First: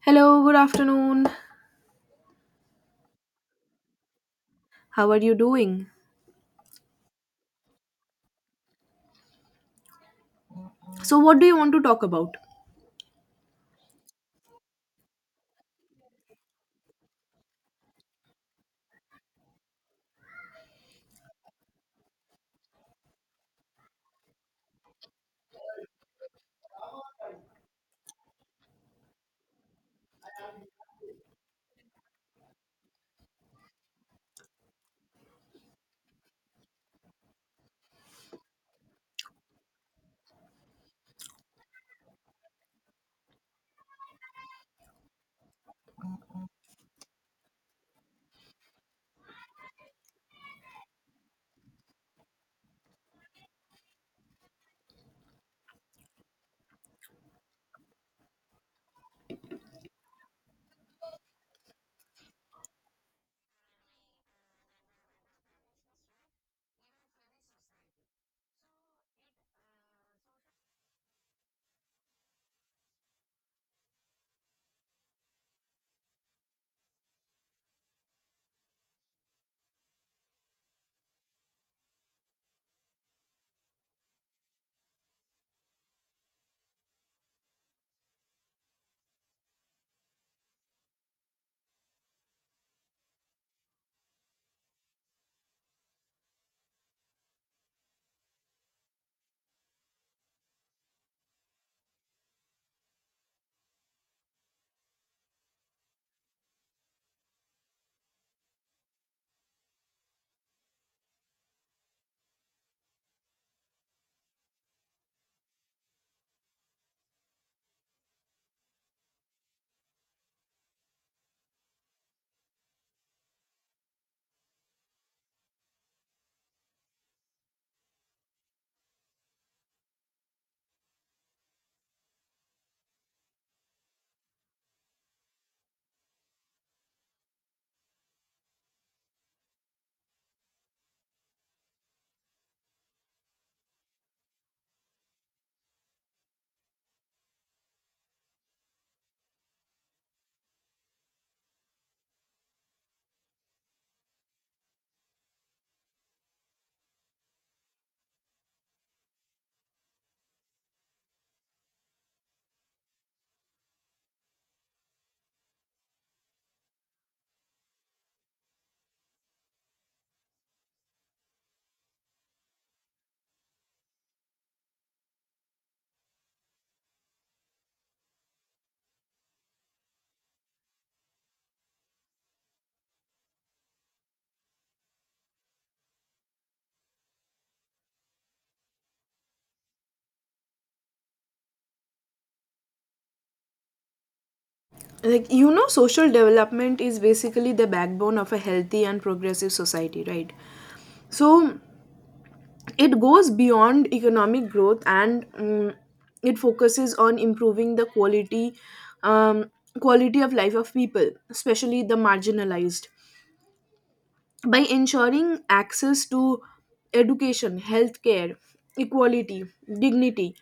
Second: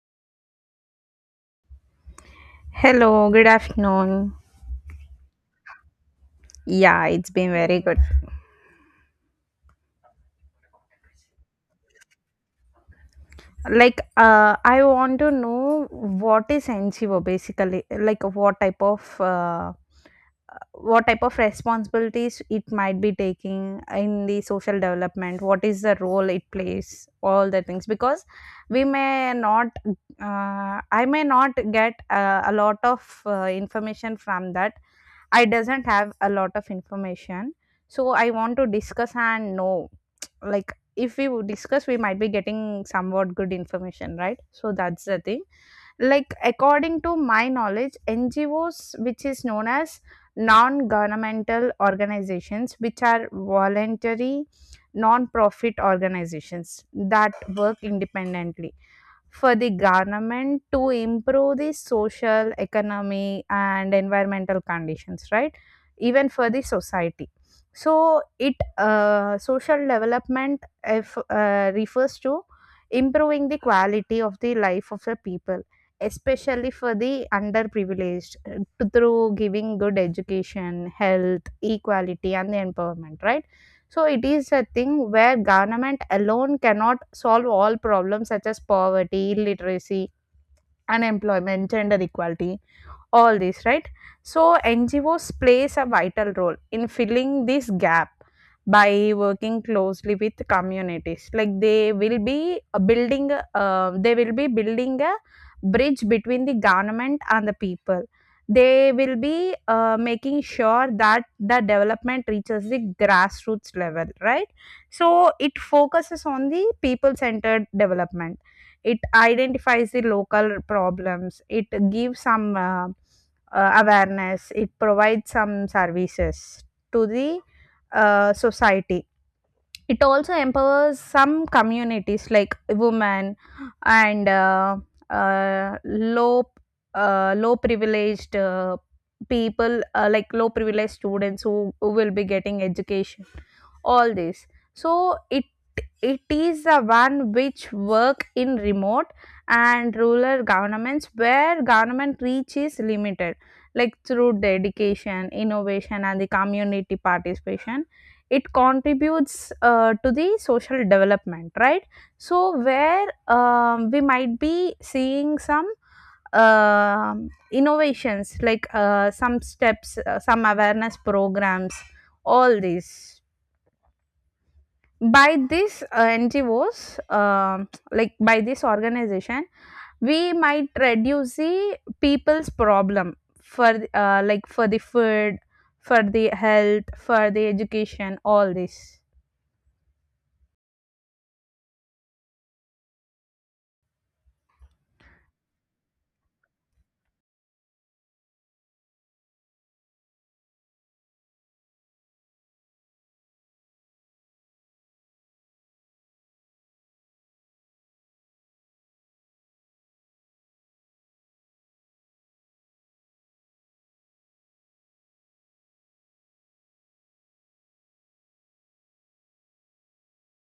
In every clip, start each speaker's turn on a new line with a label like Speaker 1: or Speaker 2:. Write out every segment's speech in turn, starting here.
Speaker 1: Hello, good afternoon.
Speaker 2: Hello, good afternoon.
Speaker 1: How are you doing?
Speaker 2: Yeah, it's been very good.
Speaker 1: So, what do you want to talk about?
Speaker 2: I want to know what is NGO basically, like what type of what responsibilities it might be taking in the social development, what is the role it plays, all the things. Because we may not, I may not get a lot of information from that. I doesn't have a lot of information, so I want to discuss and know like if we would discuss we might be getting somewhat good information, right? So that's the thing. Like according to my knowledge, ngos which is known as non governmental organizations which are voluntary non profit organizations that work independently for the government to improve the social, economy, and environmental conditions, right? Even for the society. So, it social development if, refers to improving the quality of the life of the people, especially for the underprivileged, through giving good education, health, equality, and the empowerment, right? So it is a thing where government alone cannot solve all problems such as poverty, illiteracy, unemployment, gender equality, all this, right? So ngos plays a vital role in filling this gap by working closely with communities. Like they will be building they will be building a bridge between the government and the people. They will be making sure that the development reaches the grassroots level, right? So it focuses on the people centered development. It identifies the local problems. It gives some awareness. It provides some services to the society. It also empowers some communities like women and uh, low low privileged people, like low privileged students who will be getting education, all this. So it is the one which work in remote and rural governments where government reach is limited, like through dedication, innovation, and the community participation. It contributes to the social development, right? So where we might be seeing some innovations like some steps, some awareness programs, all these by these ngos, like by this organization. We might reduce the people's problem like for the food, for the health, for the education, all this.
Speaker 1: Like, you know, social development is basically the backbone of a healthy and progressive society, right? So, it goes beyond economic growth and it focuses on improving the quality um, quality of life of people, especially the marginalized, by ensuring access to education, healthcare, equality, dignity,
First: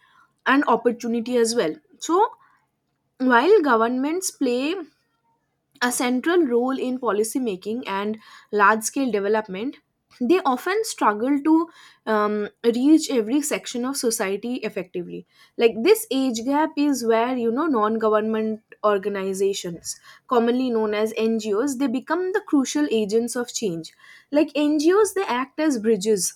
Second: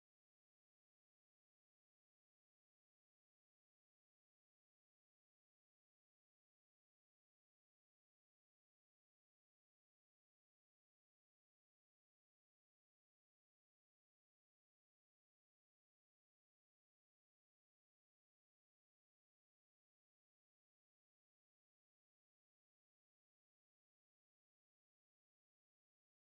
Speaker 1: and opportunity as well. So, while governments play a central role in policy making and large scale development, they often struggle to reach every section of society effectively. Like this age gap is where, you know, non government organizations, commonly known as NGOs, they become the crucial agents of change. Like NGOs, they act as bridges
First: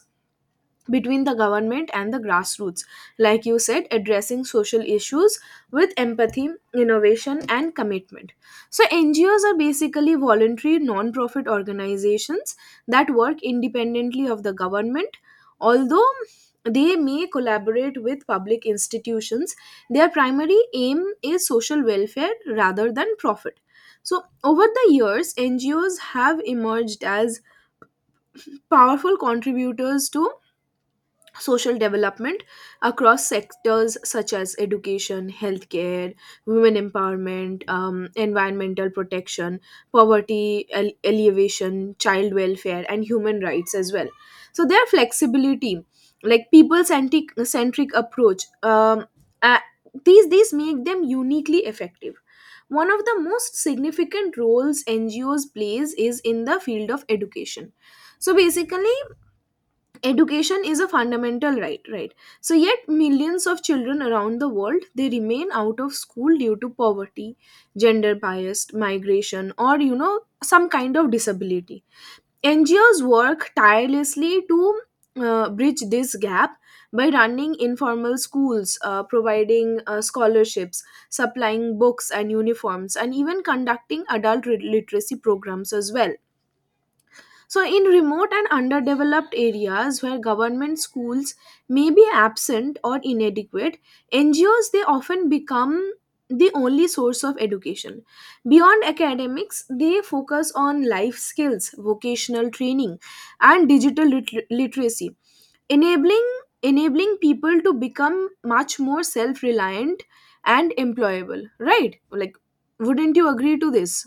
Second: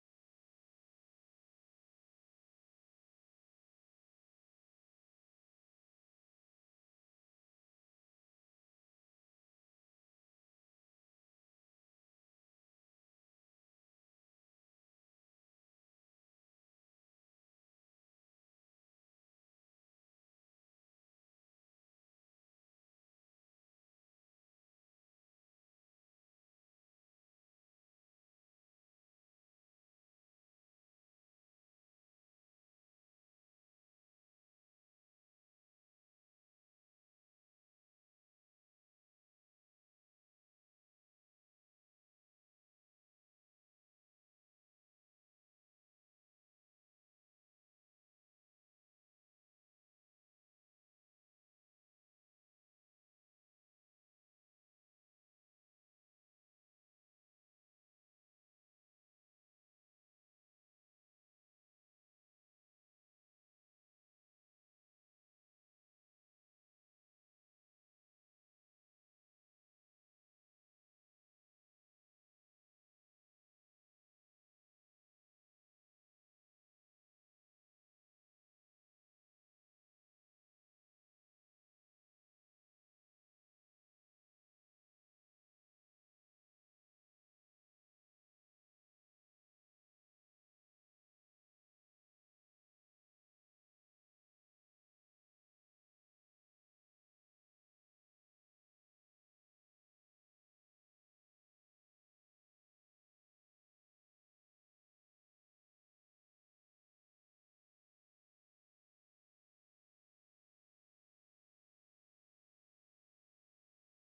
Speaker 1: between the government and the grassroots, like you said, addressing social issues with empathy, innovation and commitment. So NGOs are basically voluntary non-profit organizations that work independently of the government, although they may collaborate with public institutions. Their primary aim is social welfare rather than profit. So over the years, NGOs have emerged as powerful contributors to social development across sectors such as education, healthcare, women empowerment, environmental protection, poverty alleviation, child welfare, and human rights as well. So, their flexibility, like people centric approach, uh, these make them uniquely effective. One of the most significant roles NGOs plays is in the field of education. So basically, education is a fundamental right, right? So yet millions of children around the world, they remain out of school due to poverty, gender biased migration, or you know, some kind of disability. NGOs work tirelessly to bridge this gap by running informal schools, providing scholarships, supplying books and uniforms, and even conducting adult literacy programs as well. So, in remote and underdeveloped areas where government schools may be absent or inadequate, NGOs they often become the only source of education. Beyond academics, they focus on life skills, vocational training, and digital literacy, enabling enabling people to become much more self-reliant and employable. Right? Like, wouldn't you agree to this?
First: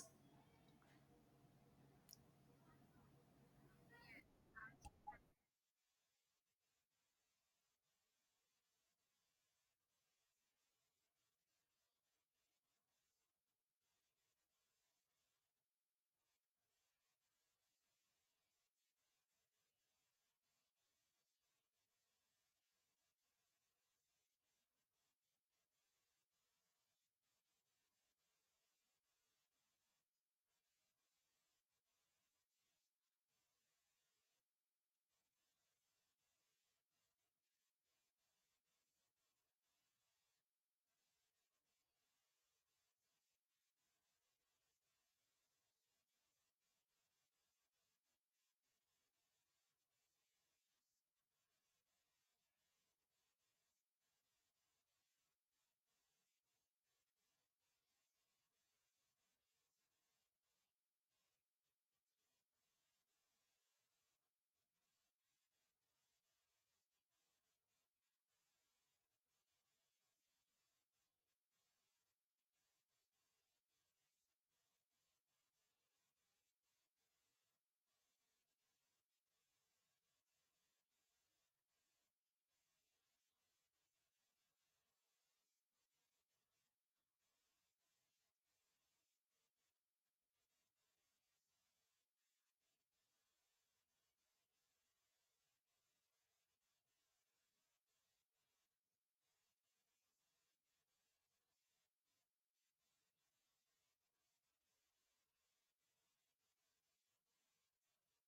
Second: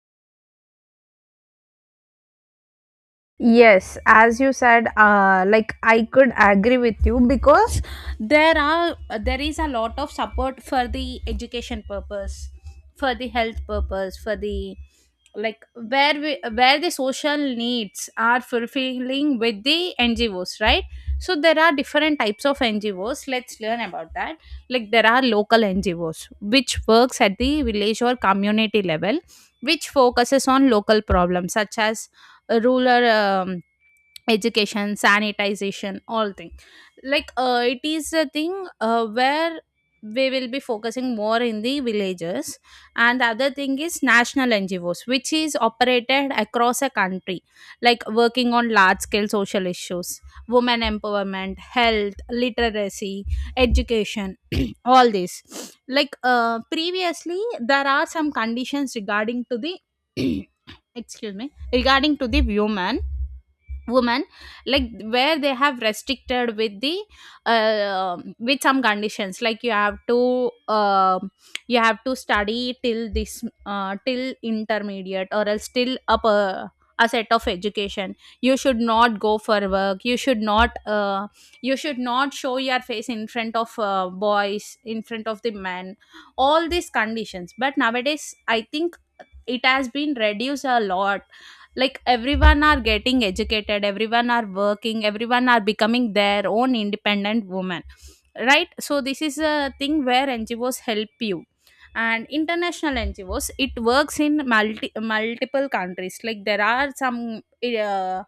Speaker 2: Yes, as you said, like I could agree with you, because there is a lot of support for the education purpose, for the health purpose, for the like where where the social needs are fulfilling with the NGOs, right? So there are different types of NGOs. Let's learn about that. Like there are local NGOs which works at the village or community level, which focuses on local problems such as rural education, sanitization, all thing. Like it is a thing where we will be focusing more in the villages. And the other thing is national ngos which is operated across a country, like working on large scale social issues, women empowerment, health, literacy, education, all this. Like, previously there are some conditions regarding to the excuse me, regarding to the women like where they have restricted with the with some conditions like you have to study till this, till intermediate or else till a set of education. You should not go for work, you should not show your face in front of boys, in front of the men, all these conditions. But nowadays I think it has been reduced a lot, like everyone are getting educated, everyone are working, everyone are becoming their own independent woman, right? So this is a thing where ngos help you. And international ngos, it works in multiple countries, like there are uh,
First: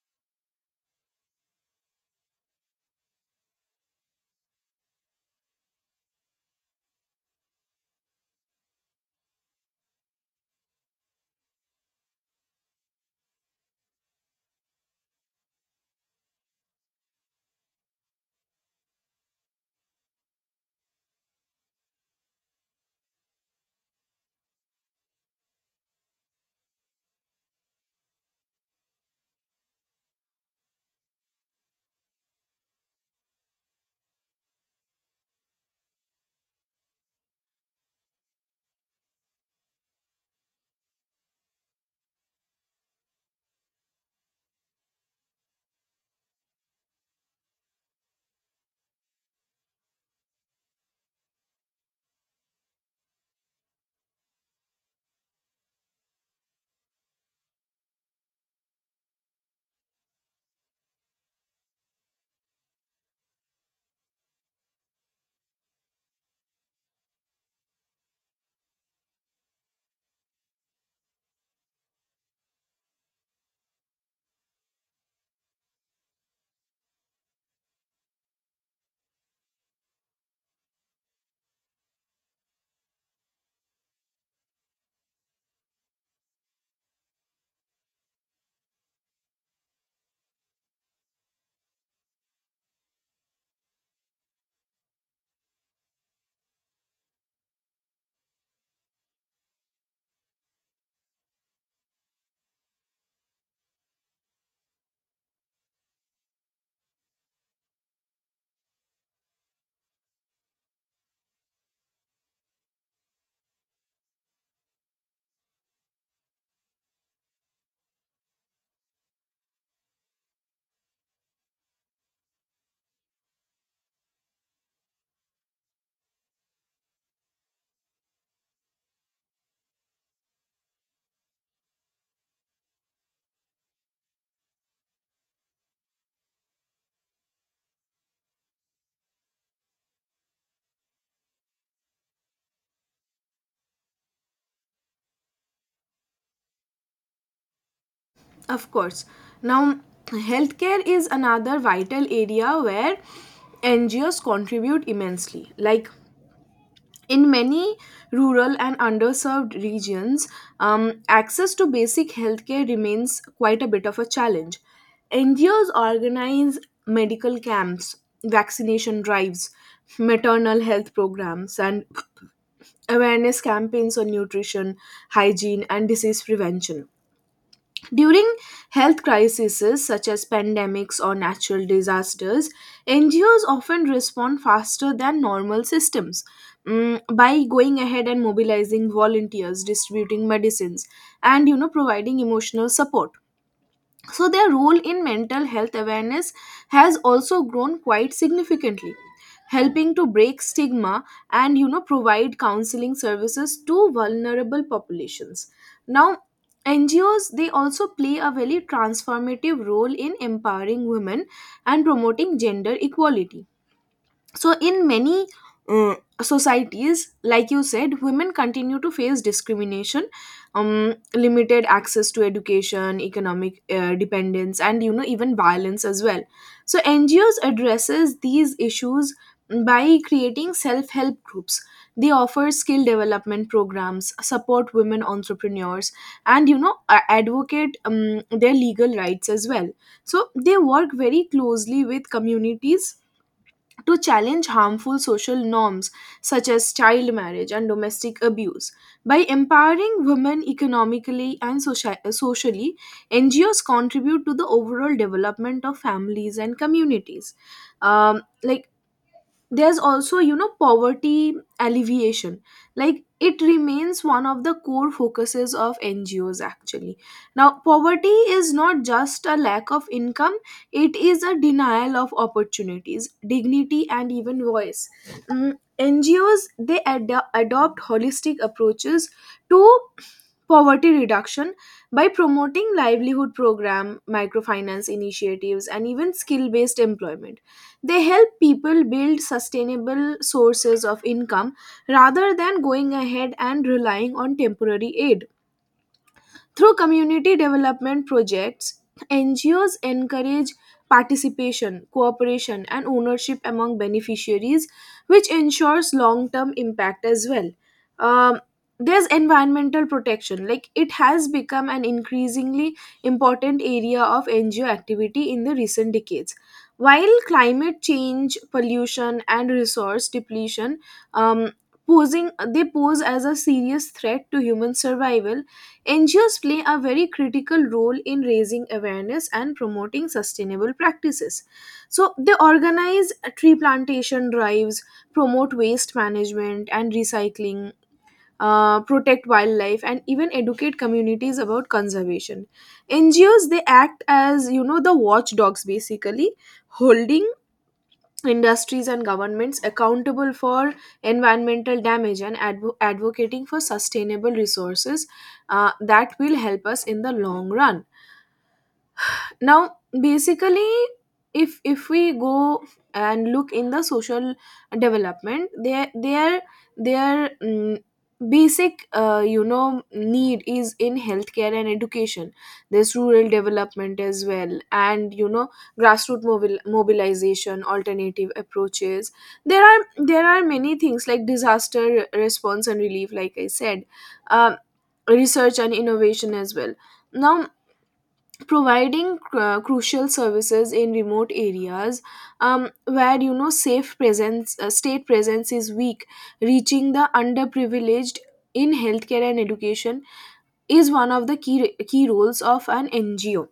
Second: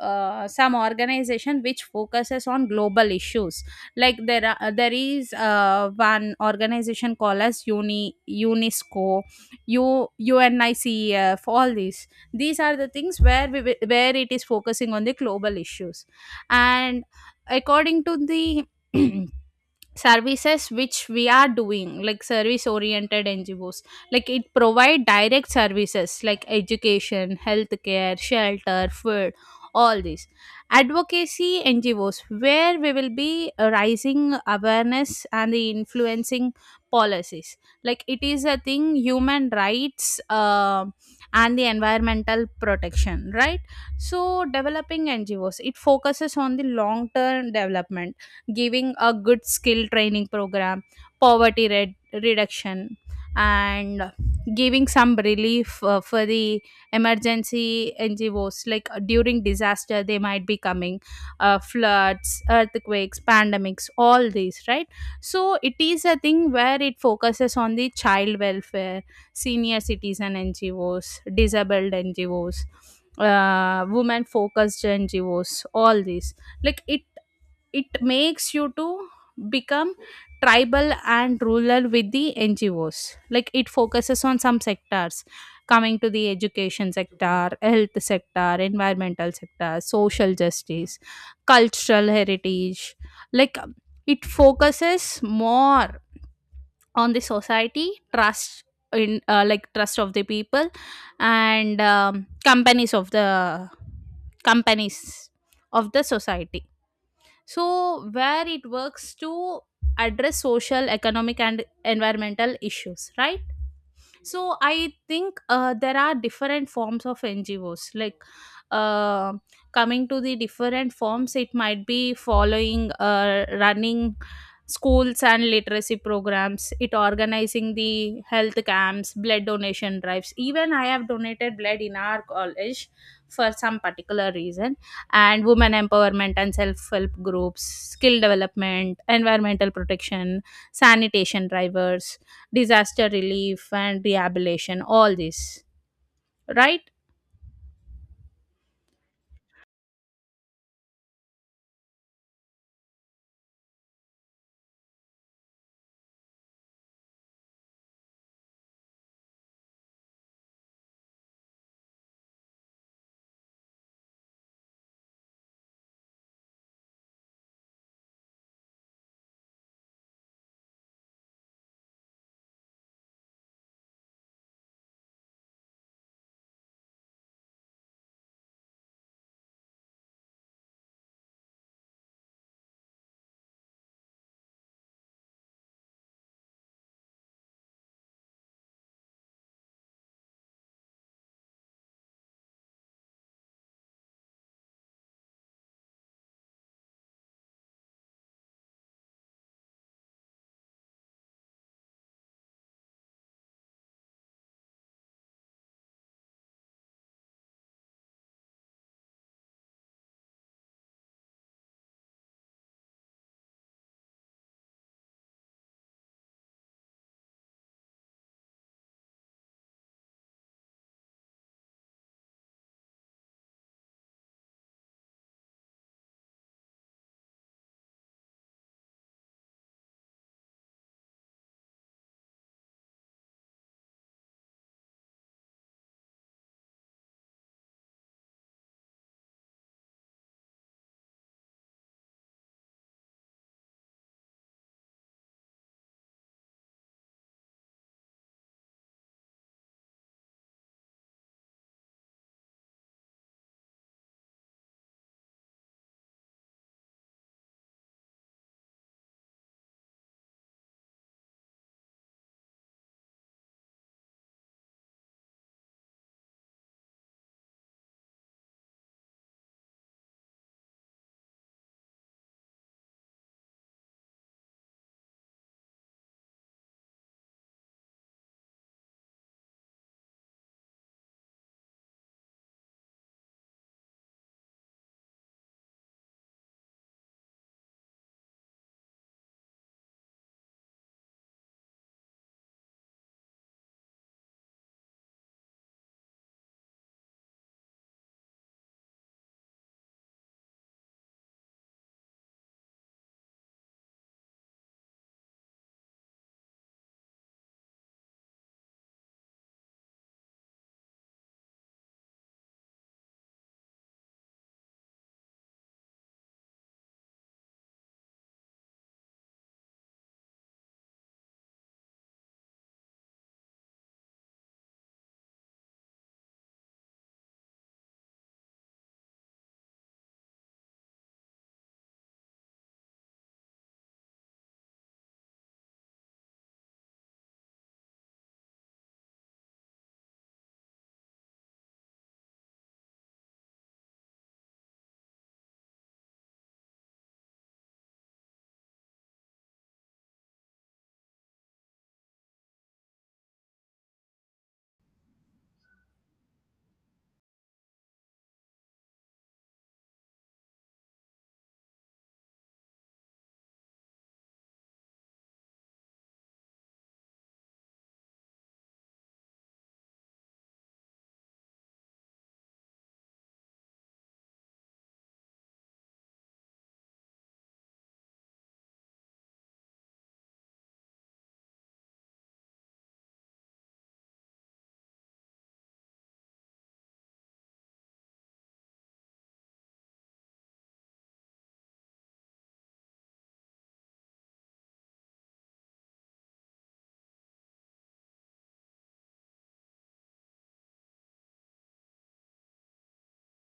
Speaker 2: some organization which focuses on global issues. Like there is one organization called as uni UNESCO. U UNICEF, all these. These are the things where where it is focusing on the global issues, and according to the services which we are doing, like service oriented ngos, like it provide direct services like education, healthcare, shelter, food, all these. Advocacy ngos, where we will be raising awareness and the influencing policies, like it is a thing, human rights and the environmental protection, right? So developing ngos, it focuses on the long term development, giving a good skill training program, poverty red- reduction. And giving some relief for the emergency ngos, like during disaster they might be coming, floods, earthquakes, pandemics, all these, right? So it is a thing where it focuses on the child welfare, senior citizen NGOs, disabled NGOs, women focused NGOs, all these. Like it makes you to become tribal and rural with the ngos, like it focuses on some sectors, coming to the education sector, health sector, environmental sector, social justice, cultural heritage. Like, it focuses more on the society trust, in like trust of the people, and companies of the society. So where it works to address social, economic, and environmental issues, right? So I think, there are different forms of ngos. Like, uh, coming to the different forms, it might be following, running schools and literacy programs, it organizing the health camps, blood donation drives. Even I have donated blood in our college for some particular reason. And women empowerment and self-help groups, skill development, environmental protection, sanitation drivers, disaster relief and rehabilitation, all this, right?
Speaker 1: Of course. Now, healthcare is another vital area where NGOs contribute immensely. Like in many rural and underserved regions, access to basic healthcare remains quite a bit of a challenge. NGOs organize medical camps, vaccination drives, maternal health programs, and awareness campaigns on nutrition, hygiene, and disease prevention. During health crises such as pandemics or natural disasters, NGOs often respond faster than normal systems, by going ahead and mobilizing volunteers, distributing medicines, and you know, providing emotional support. So, their role in mental health awareness has also grown quite significantly, helping to break stigma and you know, provide counseling services to vulnerable populations. Now, NGOs they also play a very transformative role in empowering women and promoting gender equality. So in many uh, societies, like you said, women continue to face discrimination, limited access to education, economic dependence, and you know, even violence as well. So NGOs addresses these issues by creating self-help groups. They offer skill development programs, support women entrepreneurs, and you know, advocate their legal rights as well. So they work very closely with communities to challenge harmful social norms such as child marriage and domestic abuse. By empowering women economically and socially, NGOs contribute to the overall development of families and communities. Like there's also, you know, poverty alleviation, like it remains one of the core focuses of NGOs actually. Now poverty is not just a lack of income, it is a denial of opportunities, dignity and even voice. Mm, NGOs they adopt holistic approaches to poverty reduction by promoting livelihood program, microfinance initiatives and even skill based employment. They help people build sustainable sources of income rather than going ahead and relying on temporary aid. Through community development projects, NGOs encourage participation, cooperation, and ownership among beneficiaries, which ensures long term impact as well. Um, there's environmental protection, like it has become an increasingly important area of NGO activity in the recent decades. While climate change, pollution, and resource depletion, um, posing they pose as a serious threat to human survival, NGOs play a very critical role in raising awareness and promoting sustainable practices. So, they organize tree plantation drives, promote waste management and recycling, protect wildlife, and even educate communities about conservation. NGOs they act as, you know, the watchdogs basically, holding industries and governments accountable for environmental damage and advocating for sustainable resources that will help us in the long run. Now basically, if we go and look in the social development, their basic you know, need is in healthcare and education. There's rural development as well, and you know, grassroots mobilization, alternative approaches. There are many things like disaster response and relief, like I said. um, Research and innovation as well. Now providing crucial services in remote areas, where you know, safe presence state presence is weak, reaching the underprivileged in healthcare and education is one of the key roles of an NGO.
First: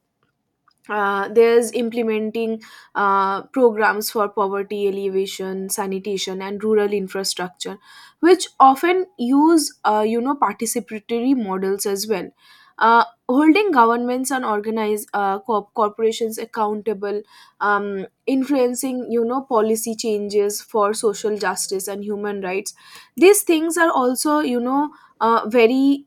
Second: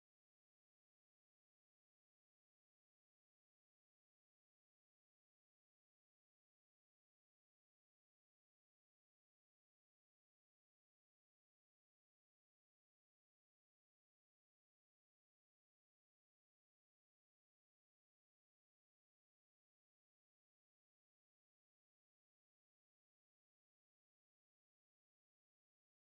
Speaker 1: Uh, there's implementing programs for poverty alleviation, sanitation and rural infrastructure, which often use, you know, participatory models as well. Uh, holding governments and organized corporations accountable, influencing, you know, policy changes for social justice and human rights. These things are also, you know, uh, very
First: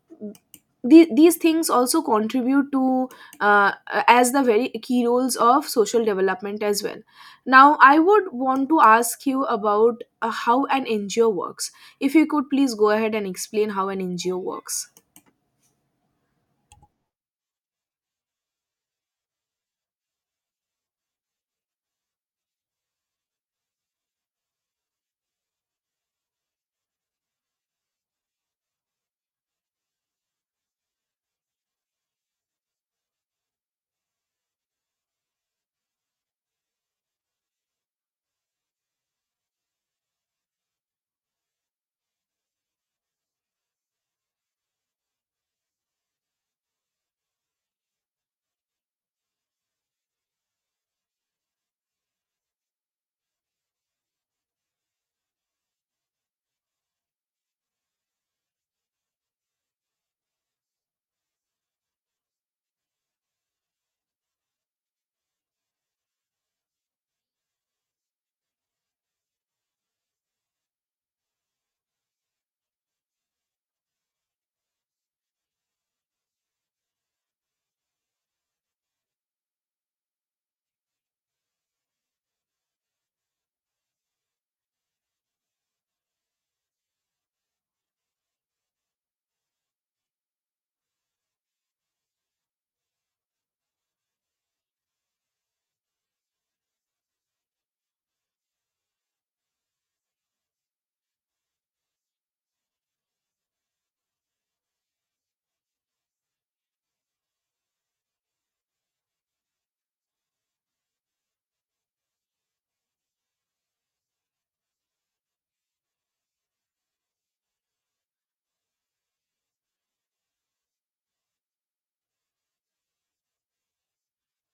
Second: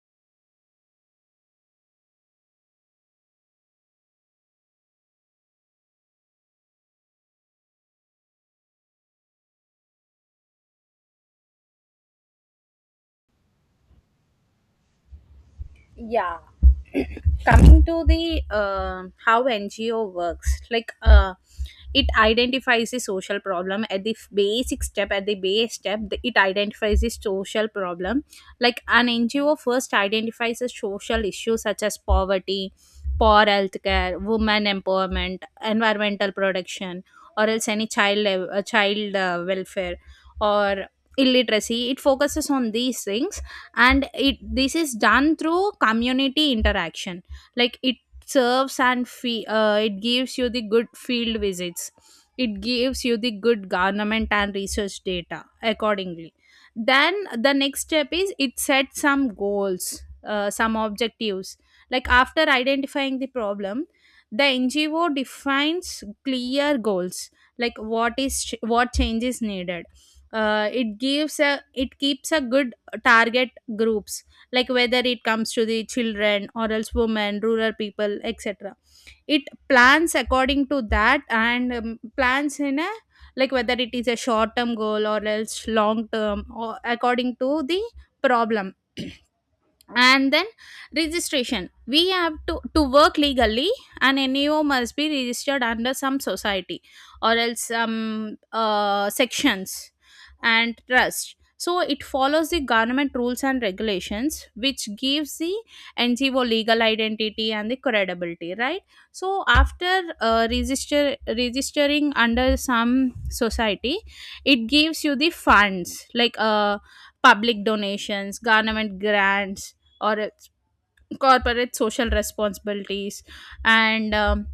Speaker 1: these things also contribute to, uh, as the very key roles of social development as well. Now, I would want to ask you about how an NGO works. If you could please go ahead and explain how an NGO works.
Speaker 2: Yeah, coming to the how ngo works, like it identifies the social problem at the f- basic step at the base step the- it identifies the social problem, like an ngo first identifies a social issue such as poverty, poor healthcare, women empowerment, environmental protection, or else any child welfare or illiteracy. It focuses on these things. And it this is done through community interaction, like it serves and fe- it gives you the good field visits, it gives you the good government and research data accordingly. Then the next step is it sets some goals, some objectives. Like after identifying the problem, the ngo defines clear goals, like what change is needed. It keeps a good target groups, like whether it comes to the children or else women, rural people, etc. It plans according to that and plans in a like whether it is a short term goal or else long term, or according to the problem. And then registration, we have to work legally. An neo must be registered under some society or else some sections and trust, so it follows the government rules and regulations which gives the ngo legal identity and the credibility, right? So after registering under some society, it gives you the funds, like public donations, government grants, or its corporate social responsibilities, and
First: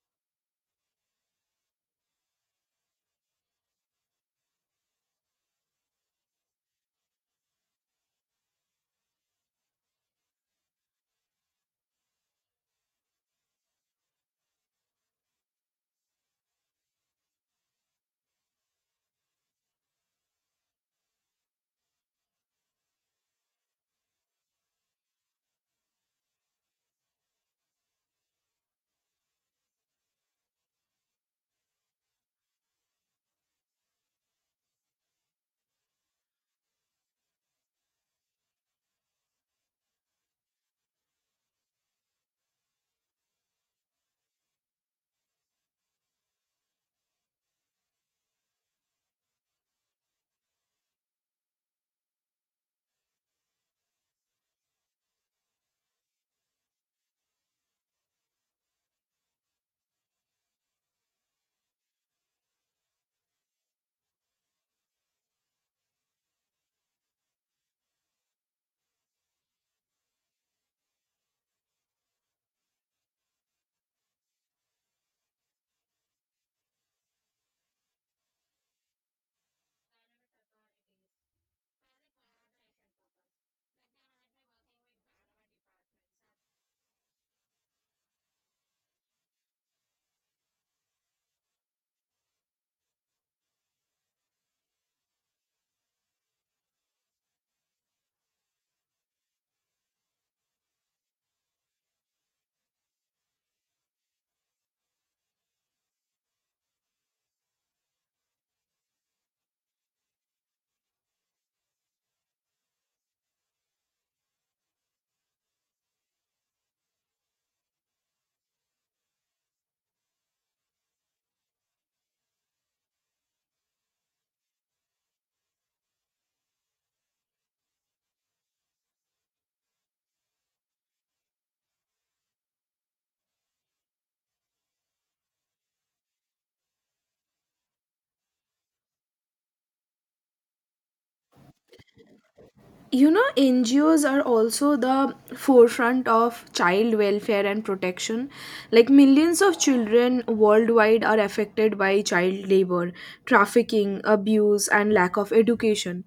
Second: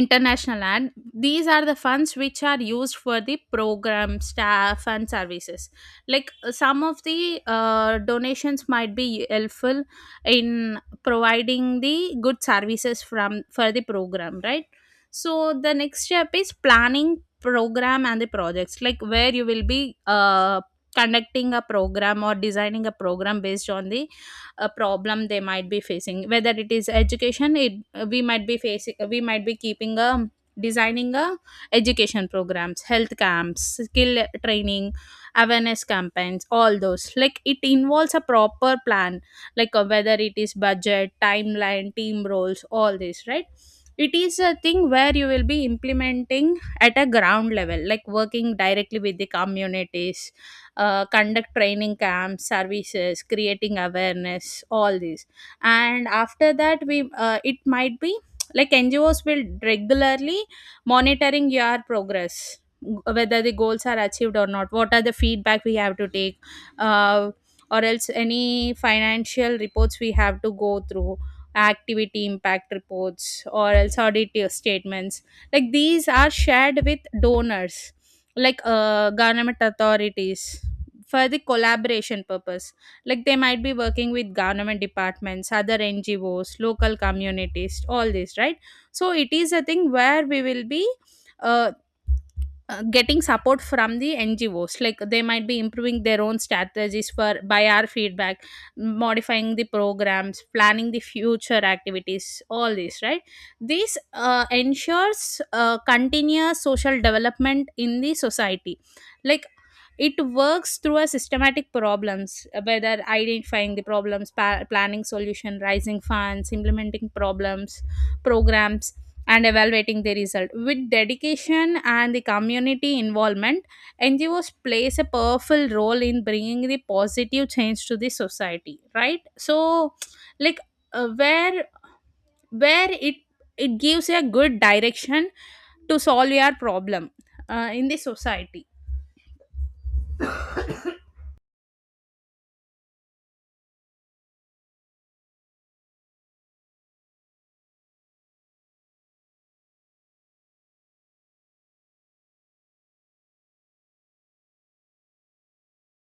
Speaker 2: international ad. These are the funds which are used for the program, staff, and services. Like some of the donations might be helpful in providing the good services from for the program, right? So the next step is planning program and the projects. Like where you will be uh, conducting a program or designing a program based on the a problem they might be facing. Whether it is education, it we might be facing we might be keeping a designing a education programs, health camps, skill training, awareness campaigns, all those. Like it involves a proper plan, like, whether it is budget, timeline, team roles, all this, right? It is a thing where you will be implementing at a ground level, like working directly with the communities, conduct training camps, services, creating awareness, all these. And after that we it might be like ngos will regularly monitoring your progress, whether the goals are achieved or not, what are the feedback we have to take, uh, or else any financial reports we have to go through, activity impact reports or else audit statements. Like these are shared with donors, like government authorities, for the collaboration purpose. Like they might be working with government departments, other ngos, local communities, all this, right? So it is a thing where we will be uh, getting support from the ngos. Like they might be improving their own strategies for by our feedback, modifying the programs, planning the future activities, all this, right? This ensures continuous social development in the society. Like it works through a systematic problems, whether identifying the problems, planning solution, raising funds, implementing problems programs, and evaluating the result. With dedication and the community involvement, ngos plays a powerful role in bringing the positive change to the society, right? So like, uh, where where it gives a good direction to solve your problem in the society.
Speaker 1: You know, NGOs are also the forefront of child welfare and protection. Like millions of children worldwide are affected by child labor, trafficking, abuse and lack of education.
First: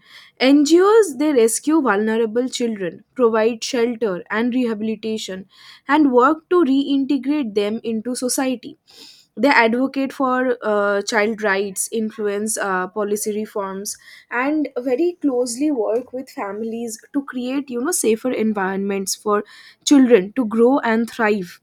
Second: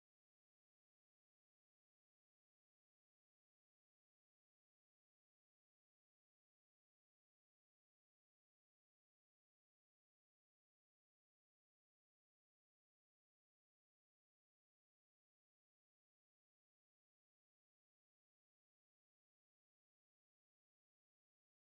Speaker 1: NGOs they rescue vulnerable children, provide shelter and rehabilitation, and work to reintegrate them into society. They advocate for child rights, influence policy reforms, and very closely work with families to create, you know, safer environments for children to grow and thrive.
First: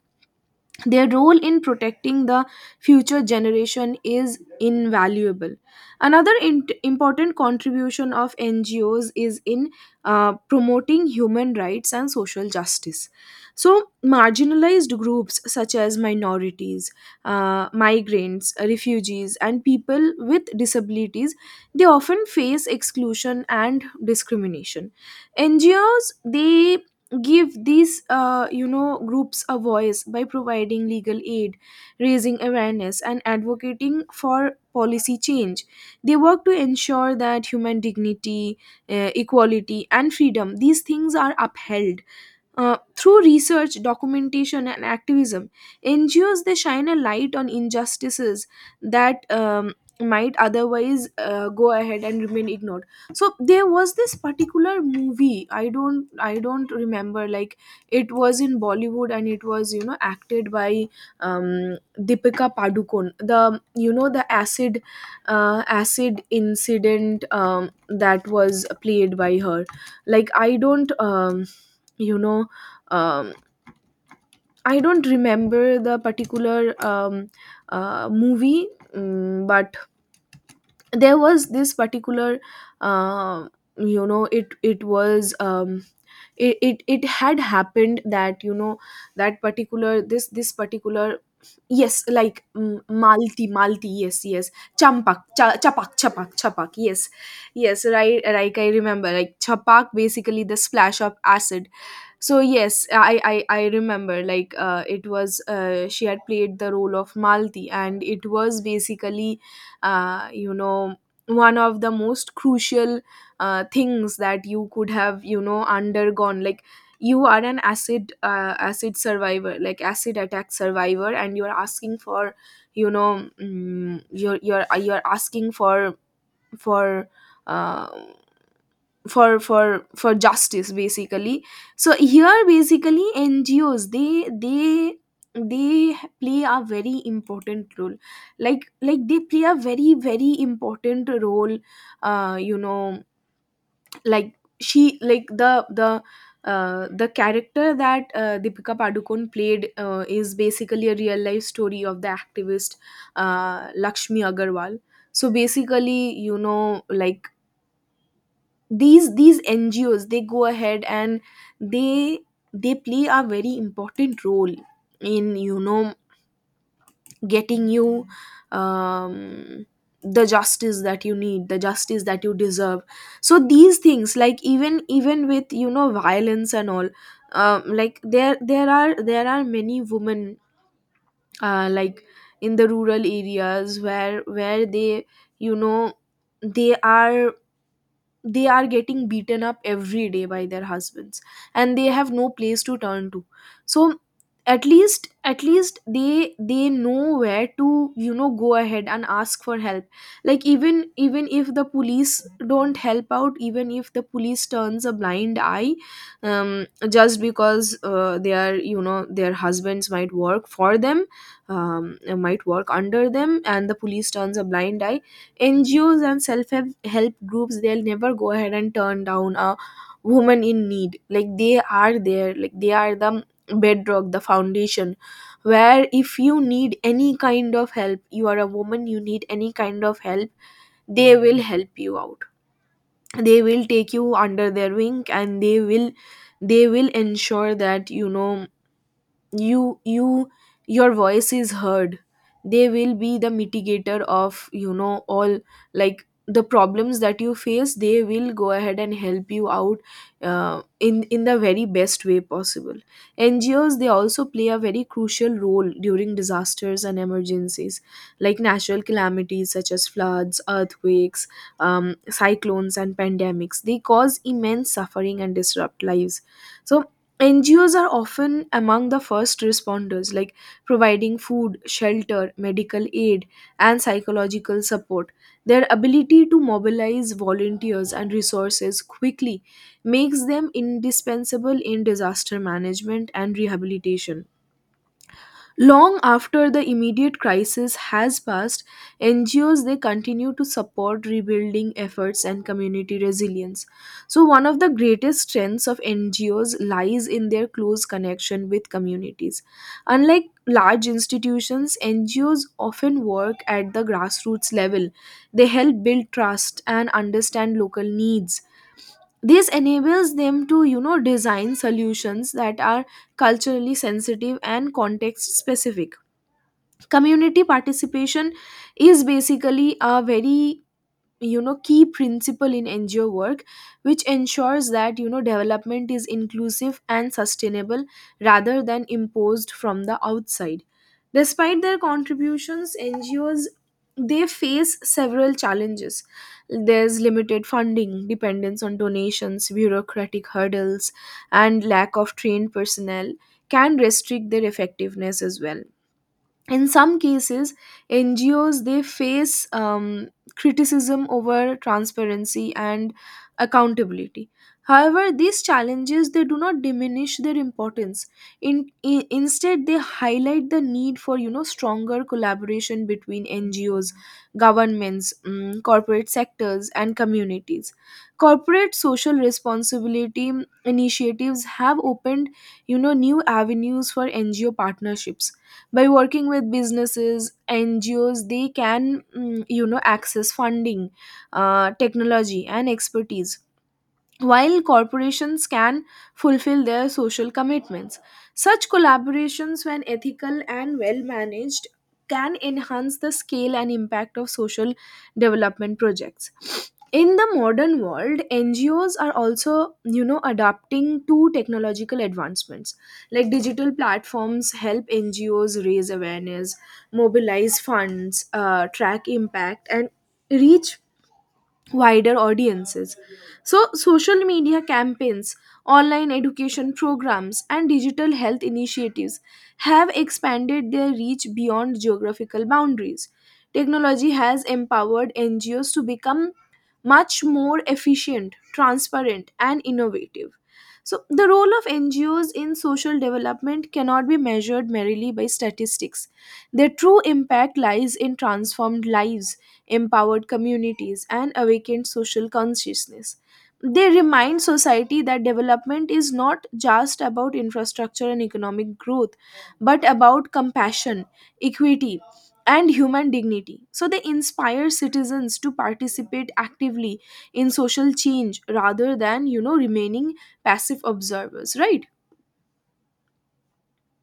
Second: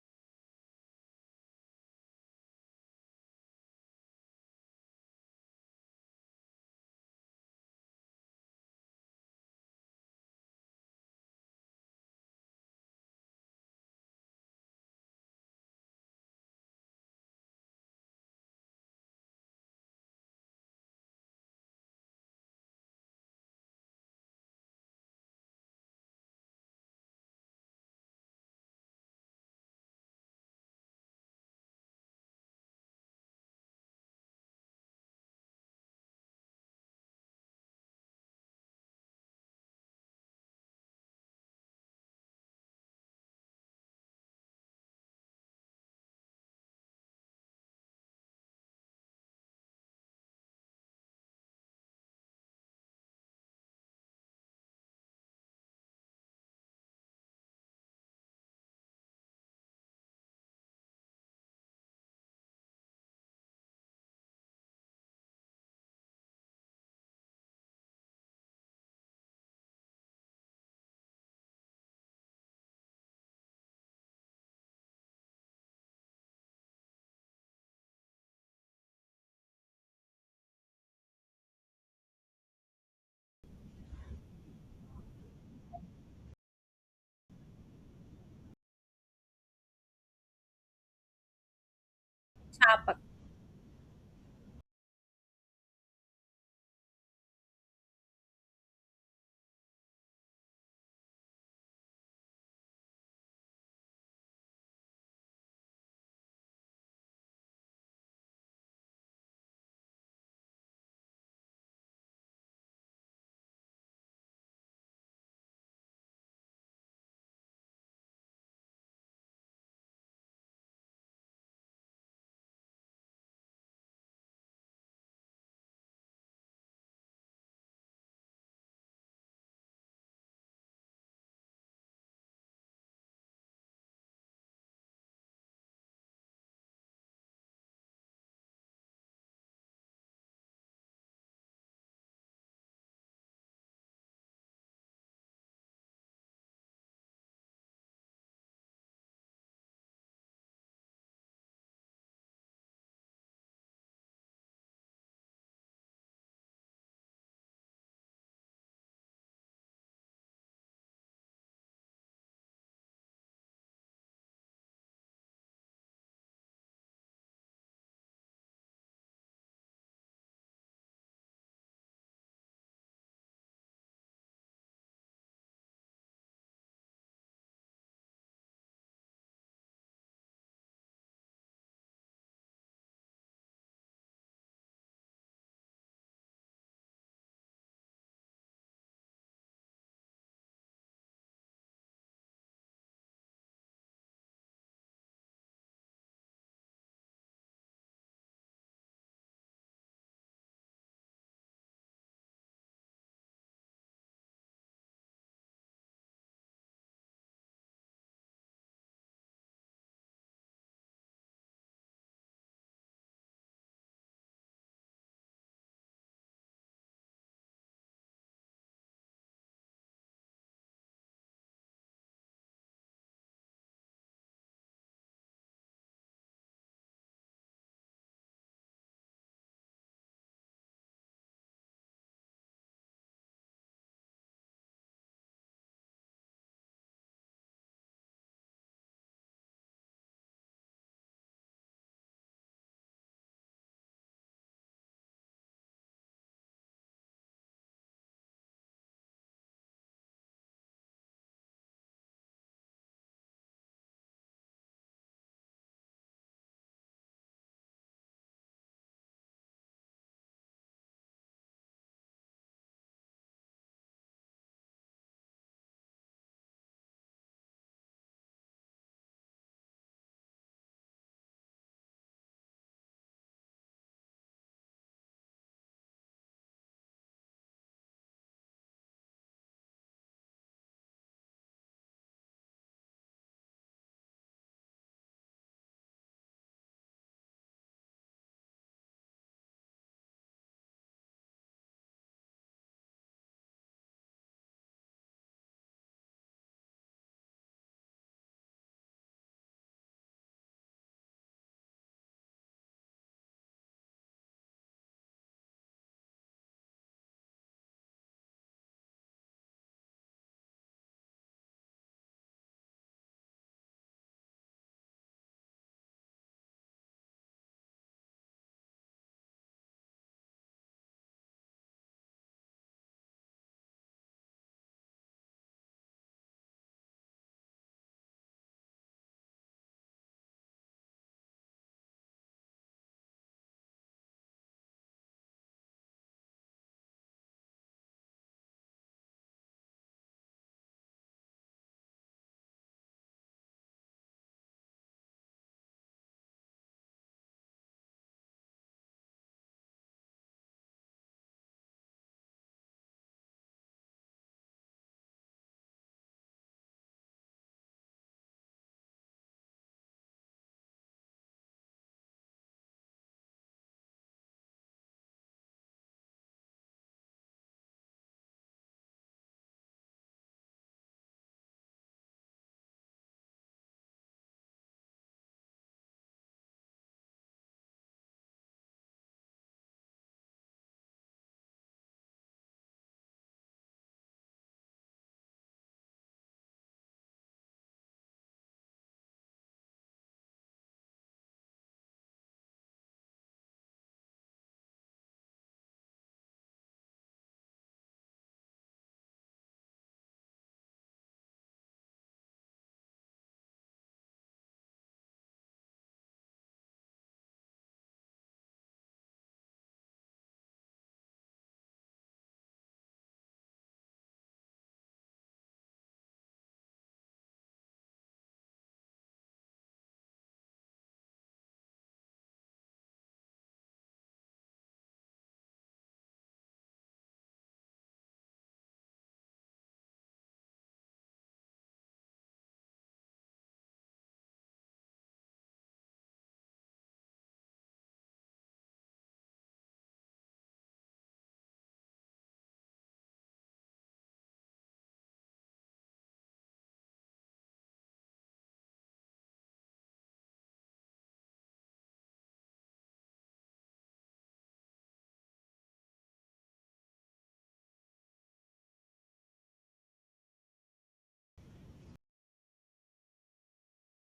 Speaker 1: Their role in protecting the future generation is invaluable. Another int important contribution of NGOs is in promoting human rights and social justice. So, marginalized groups such as minorities, migrants, refugees, and people with disabilities, they often face exclusion and discrimination. NGOs they give these, you know, groups a voice by providing legal aid, raising awareness and advocating for policy change. They work to ensure that human dignity, equality and freedom, these things are upheld through research, documentation, and activism. NGOs they shine a light on injustices that might otherwise go ahead and remain ignored. So there was this particular movie. I don't remember. Like it was in Bollywood and it was, you know, acted by Deepika Padukone. The, you know, the acid acid incident that was played by her. Like I don't. You know um, I don't remember the particular movie, but there was this particular, uh, you know, it was. It, it it had happened that, you know, that particular this particular, yes, like, Malti, yes, yes. Champak, Chapak chapak, yes, yes, right? Like I remember, like Chapak, basically the splash of acid. So yes, I remember, like it was, she had played the role of Malti, and it was basically you know, one of the most crucial things that you could have, you know, undergone. Like you are an acid survivor, like acid attack survivor, and you're asking for, you know, you're asking for for uh, for justice basically. So here basically NGOs they play a very important role, like they play a very important role, uh, you know, like, she like the character that Deepika Padukone played is basically a real life story of the activist Lakshmi Agarwal. So basically, you know, like these NGOs they go ahead and they they play a very important role in, you know, getting you um the justice that you need, the justice that you deserve. So these things, like, even with, you know, violence and all, like there are many women, like, in the rural areas where they you know they are they are getting beaten up every day by their husbands, and they have no place to turn to. So at least they know where to, you know, go ahead and ask for help. Like, even if the police don't help out, even if the police turns a blind eye, just because they are, you know, their husbands might work for them, might work under them, and the police turns a blind eye. NGOs and self help groups, they'll never go ahead and turn down a woman in need. Like, they are there, like they are the bedrock, the foundation. Where if you need any kind of help, you are a woman, you need any kind of help, they will help you out. They will take you under their wing and they will ensure that, you know, you, your voice is heard. They will be the mitigator of, you know, all, like, the problems that you face. They will go ahead and help you out, in the very best way possible. NGOs, they also play a very crucial role during disasters and emergencies, like natural calamities such as floods, earthquakes, cyclones, and pandemics. They cause immense suffering and disrupt lives. So NGOs are often among the first responders, like providing food, shelter, medical aid, and psychological support. Their ability to mobilize volunteers and resources quickly makes them indispensable in disaster management and rehabilitation. Long after the immediate crisis has passed, NGOs, they continue to support rebuilding efforts and community resilience. So one of the greatest strengths of NGOs lies in their close connection with communities. Unlike large institutions, NGOs often work at the grassroots level. They help build trust and understand local needs. This enables them to, you know, design solutions that are culturally sensitive and context specific. Community participation is basically a very, you know, key principle in NGO work, which ensures that, you know, development is inclusive and sustainable rather than imposed from the outside. Despite their contributions, NGOs, they face several challenges. There's limited funding, dependence on donations, bureaucratic hurdles, and lack of trained personnel can restrict their effectiveness as well. In some cases, NGOs they face criticism over transparency and accountability. However, these challenges, they do not diminish their importance. Instead, they highlight the need for, you know, stronger collaboration between NGOs, governments, corporate sectors, and communities. Corporate social responsibility initiatives have opened, you know, new avenues for NGO partnerships. By working with businesses, NGOs they can, you know, access funding, technology, and expertise, while corporations can fulfill their social commitments. Such collaborations, when ethical and well managed, can enhance the scale and impact of social development projects. In the modern world, NGOs are also, you know, adapting to technological advancements. Like, digital platforms help NGOs raise awareness, mobilize funds, track impact, and reach wider audiences. So social media campaigns, online education programs, and digital health initiatives have expanded their reach beyond geographical boundaries. Technology has empowered NGOs to become much more efficient, transparent, and innovative. So the role of NGOs in social development cannot be measured merely by statistics. Their true impact lies in transformed lives, empowered communities, and awakened social consciousness. They remind society that development is not just about infrastructure and economic growth, but about compassion, equity, and human dignity. So they inspire citizens to participate actively in social change rather than, you know, remaining passive observers, right?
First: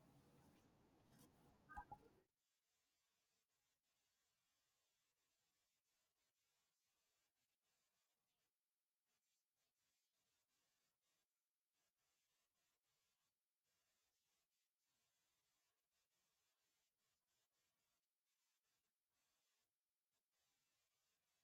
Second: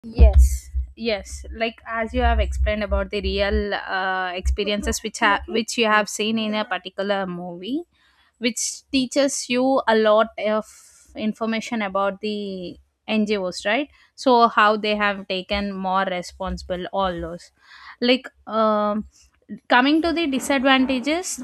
Speaker 2: Yes, yes, like as you have explained about the real experiences which you have seen in a particular movie, which teaches you a lot of information about the ngos, right? So how they have taken more responsible, all those. Like, coming to the disadvantages,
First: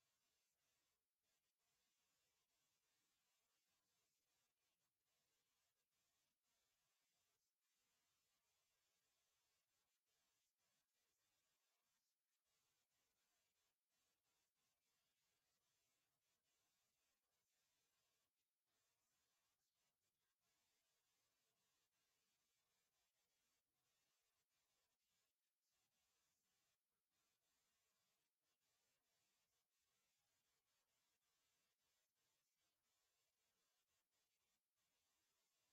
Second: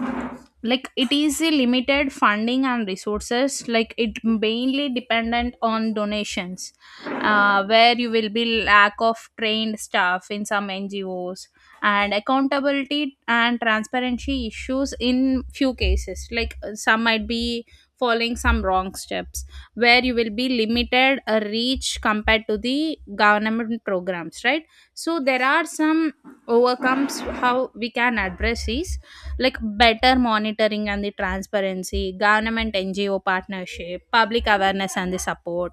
Speaker 2: like it is a limited funding and resources, like it mainly dependent on donations, where you will be lack of trained staff in some ngos, and accountability and transparency issues in few cases, like some might be following some wrong steps, where you will be limited a reach compared to the government programs, right? So there are some overcomes how we can address these, like better monitoring and the transparency, government NGO partnership, public awareness and the support,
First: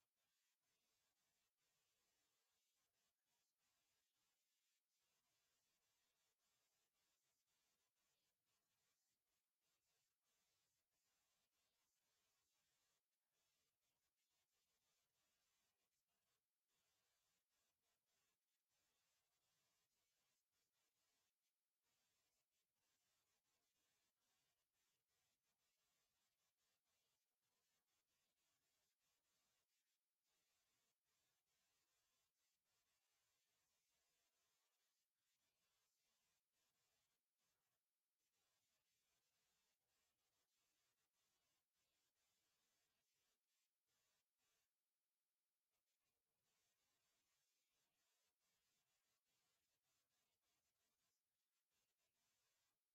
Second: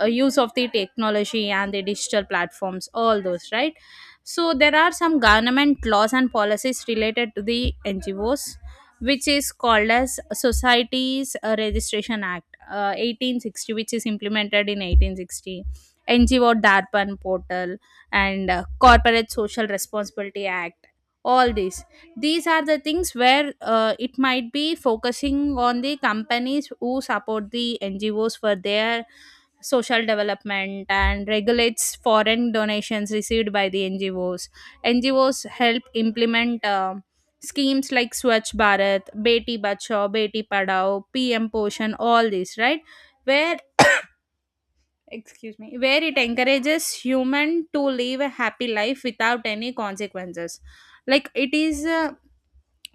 Speaker 2: use of the technology and the digital platforms, all those, right? So there are some government laws and policies related to the ngos, which is called as societies registration act 1860, which is implemented in 1860, ngo darpan portal, and corporate social responsibility act, all these. These are the things where, it might be focusing on the companies who support the ngos for their social development, and regulates foreign donations received by the NGOs. NGOs help implement schemes like Swachh Bharat, Beti Bachao, Beti Padhao, PM Poshan, all these, right? Where, excuse me, where it encourages human to live a happy life without any consequences. Like it is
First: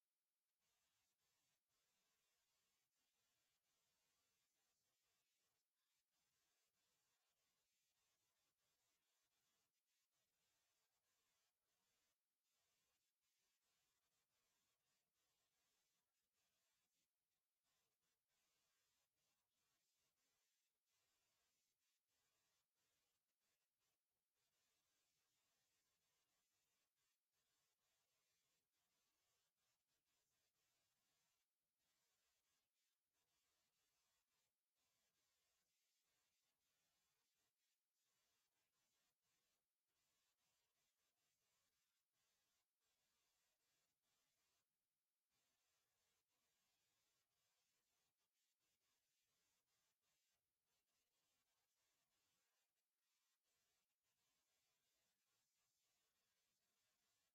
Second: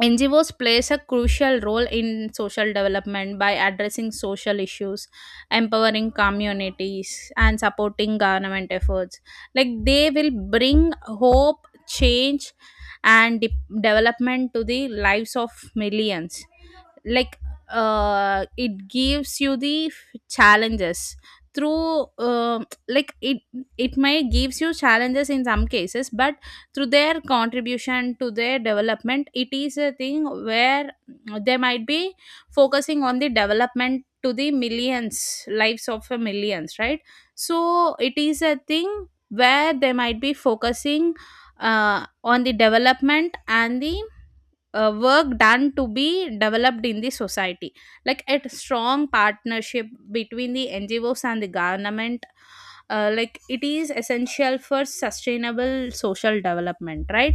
Speaker 2: NGOs plays a crucial role in social development by addressing social issues, empowering communities, and supporting government efforts. Like they will bring hope, change, and development to the lives of millions. Like, it gives you the challenges through, like it may gives you challenges in some cases, but through their contribution to their development, it is a thing where they might be focusing on the development to the millions lives of a millions, right? So it is a thing where they might be focusing on the development and the work done to be developed in the society. Like a strong partnership between the ngos and the government, like it is essential for sustainable social development, right?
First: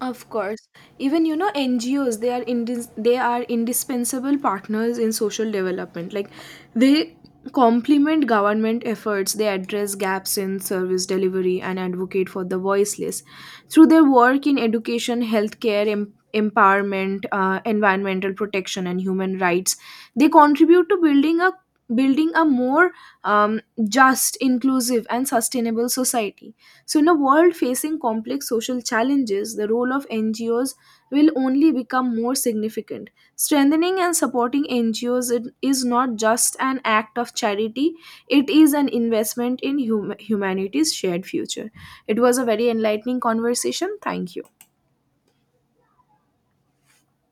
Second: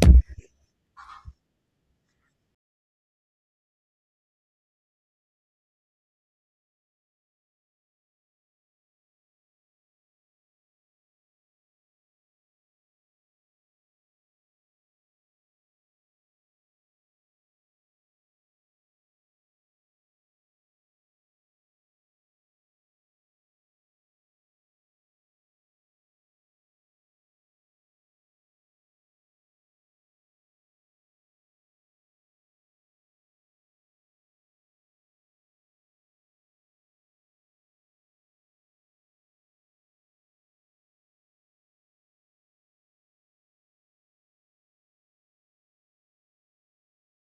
Speaker 1: Of course. Even, you know, NGOs, they are they are indispensable partners in social development. Like, they complement government efforts, they address gaps in service delivery, and advocate for the voiceless. Through their work in education, healthcare, empowerment, environmental protection, and human rights, they contribute to building a more um, just, inclusive, and sustainable society. So, in a world facing complex social challenges, the role of NGOs will only become more significant. Strengthening and supporting NGOs, it is not just an act of charity, it is an investment in humanity's shared future. It was a very enlightening conversation. Thank you.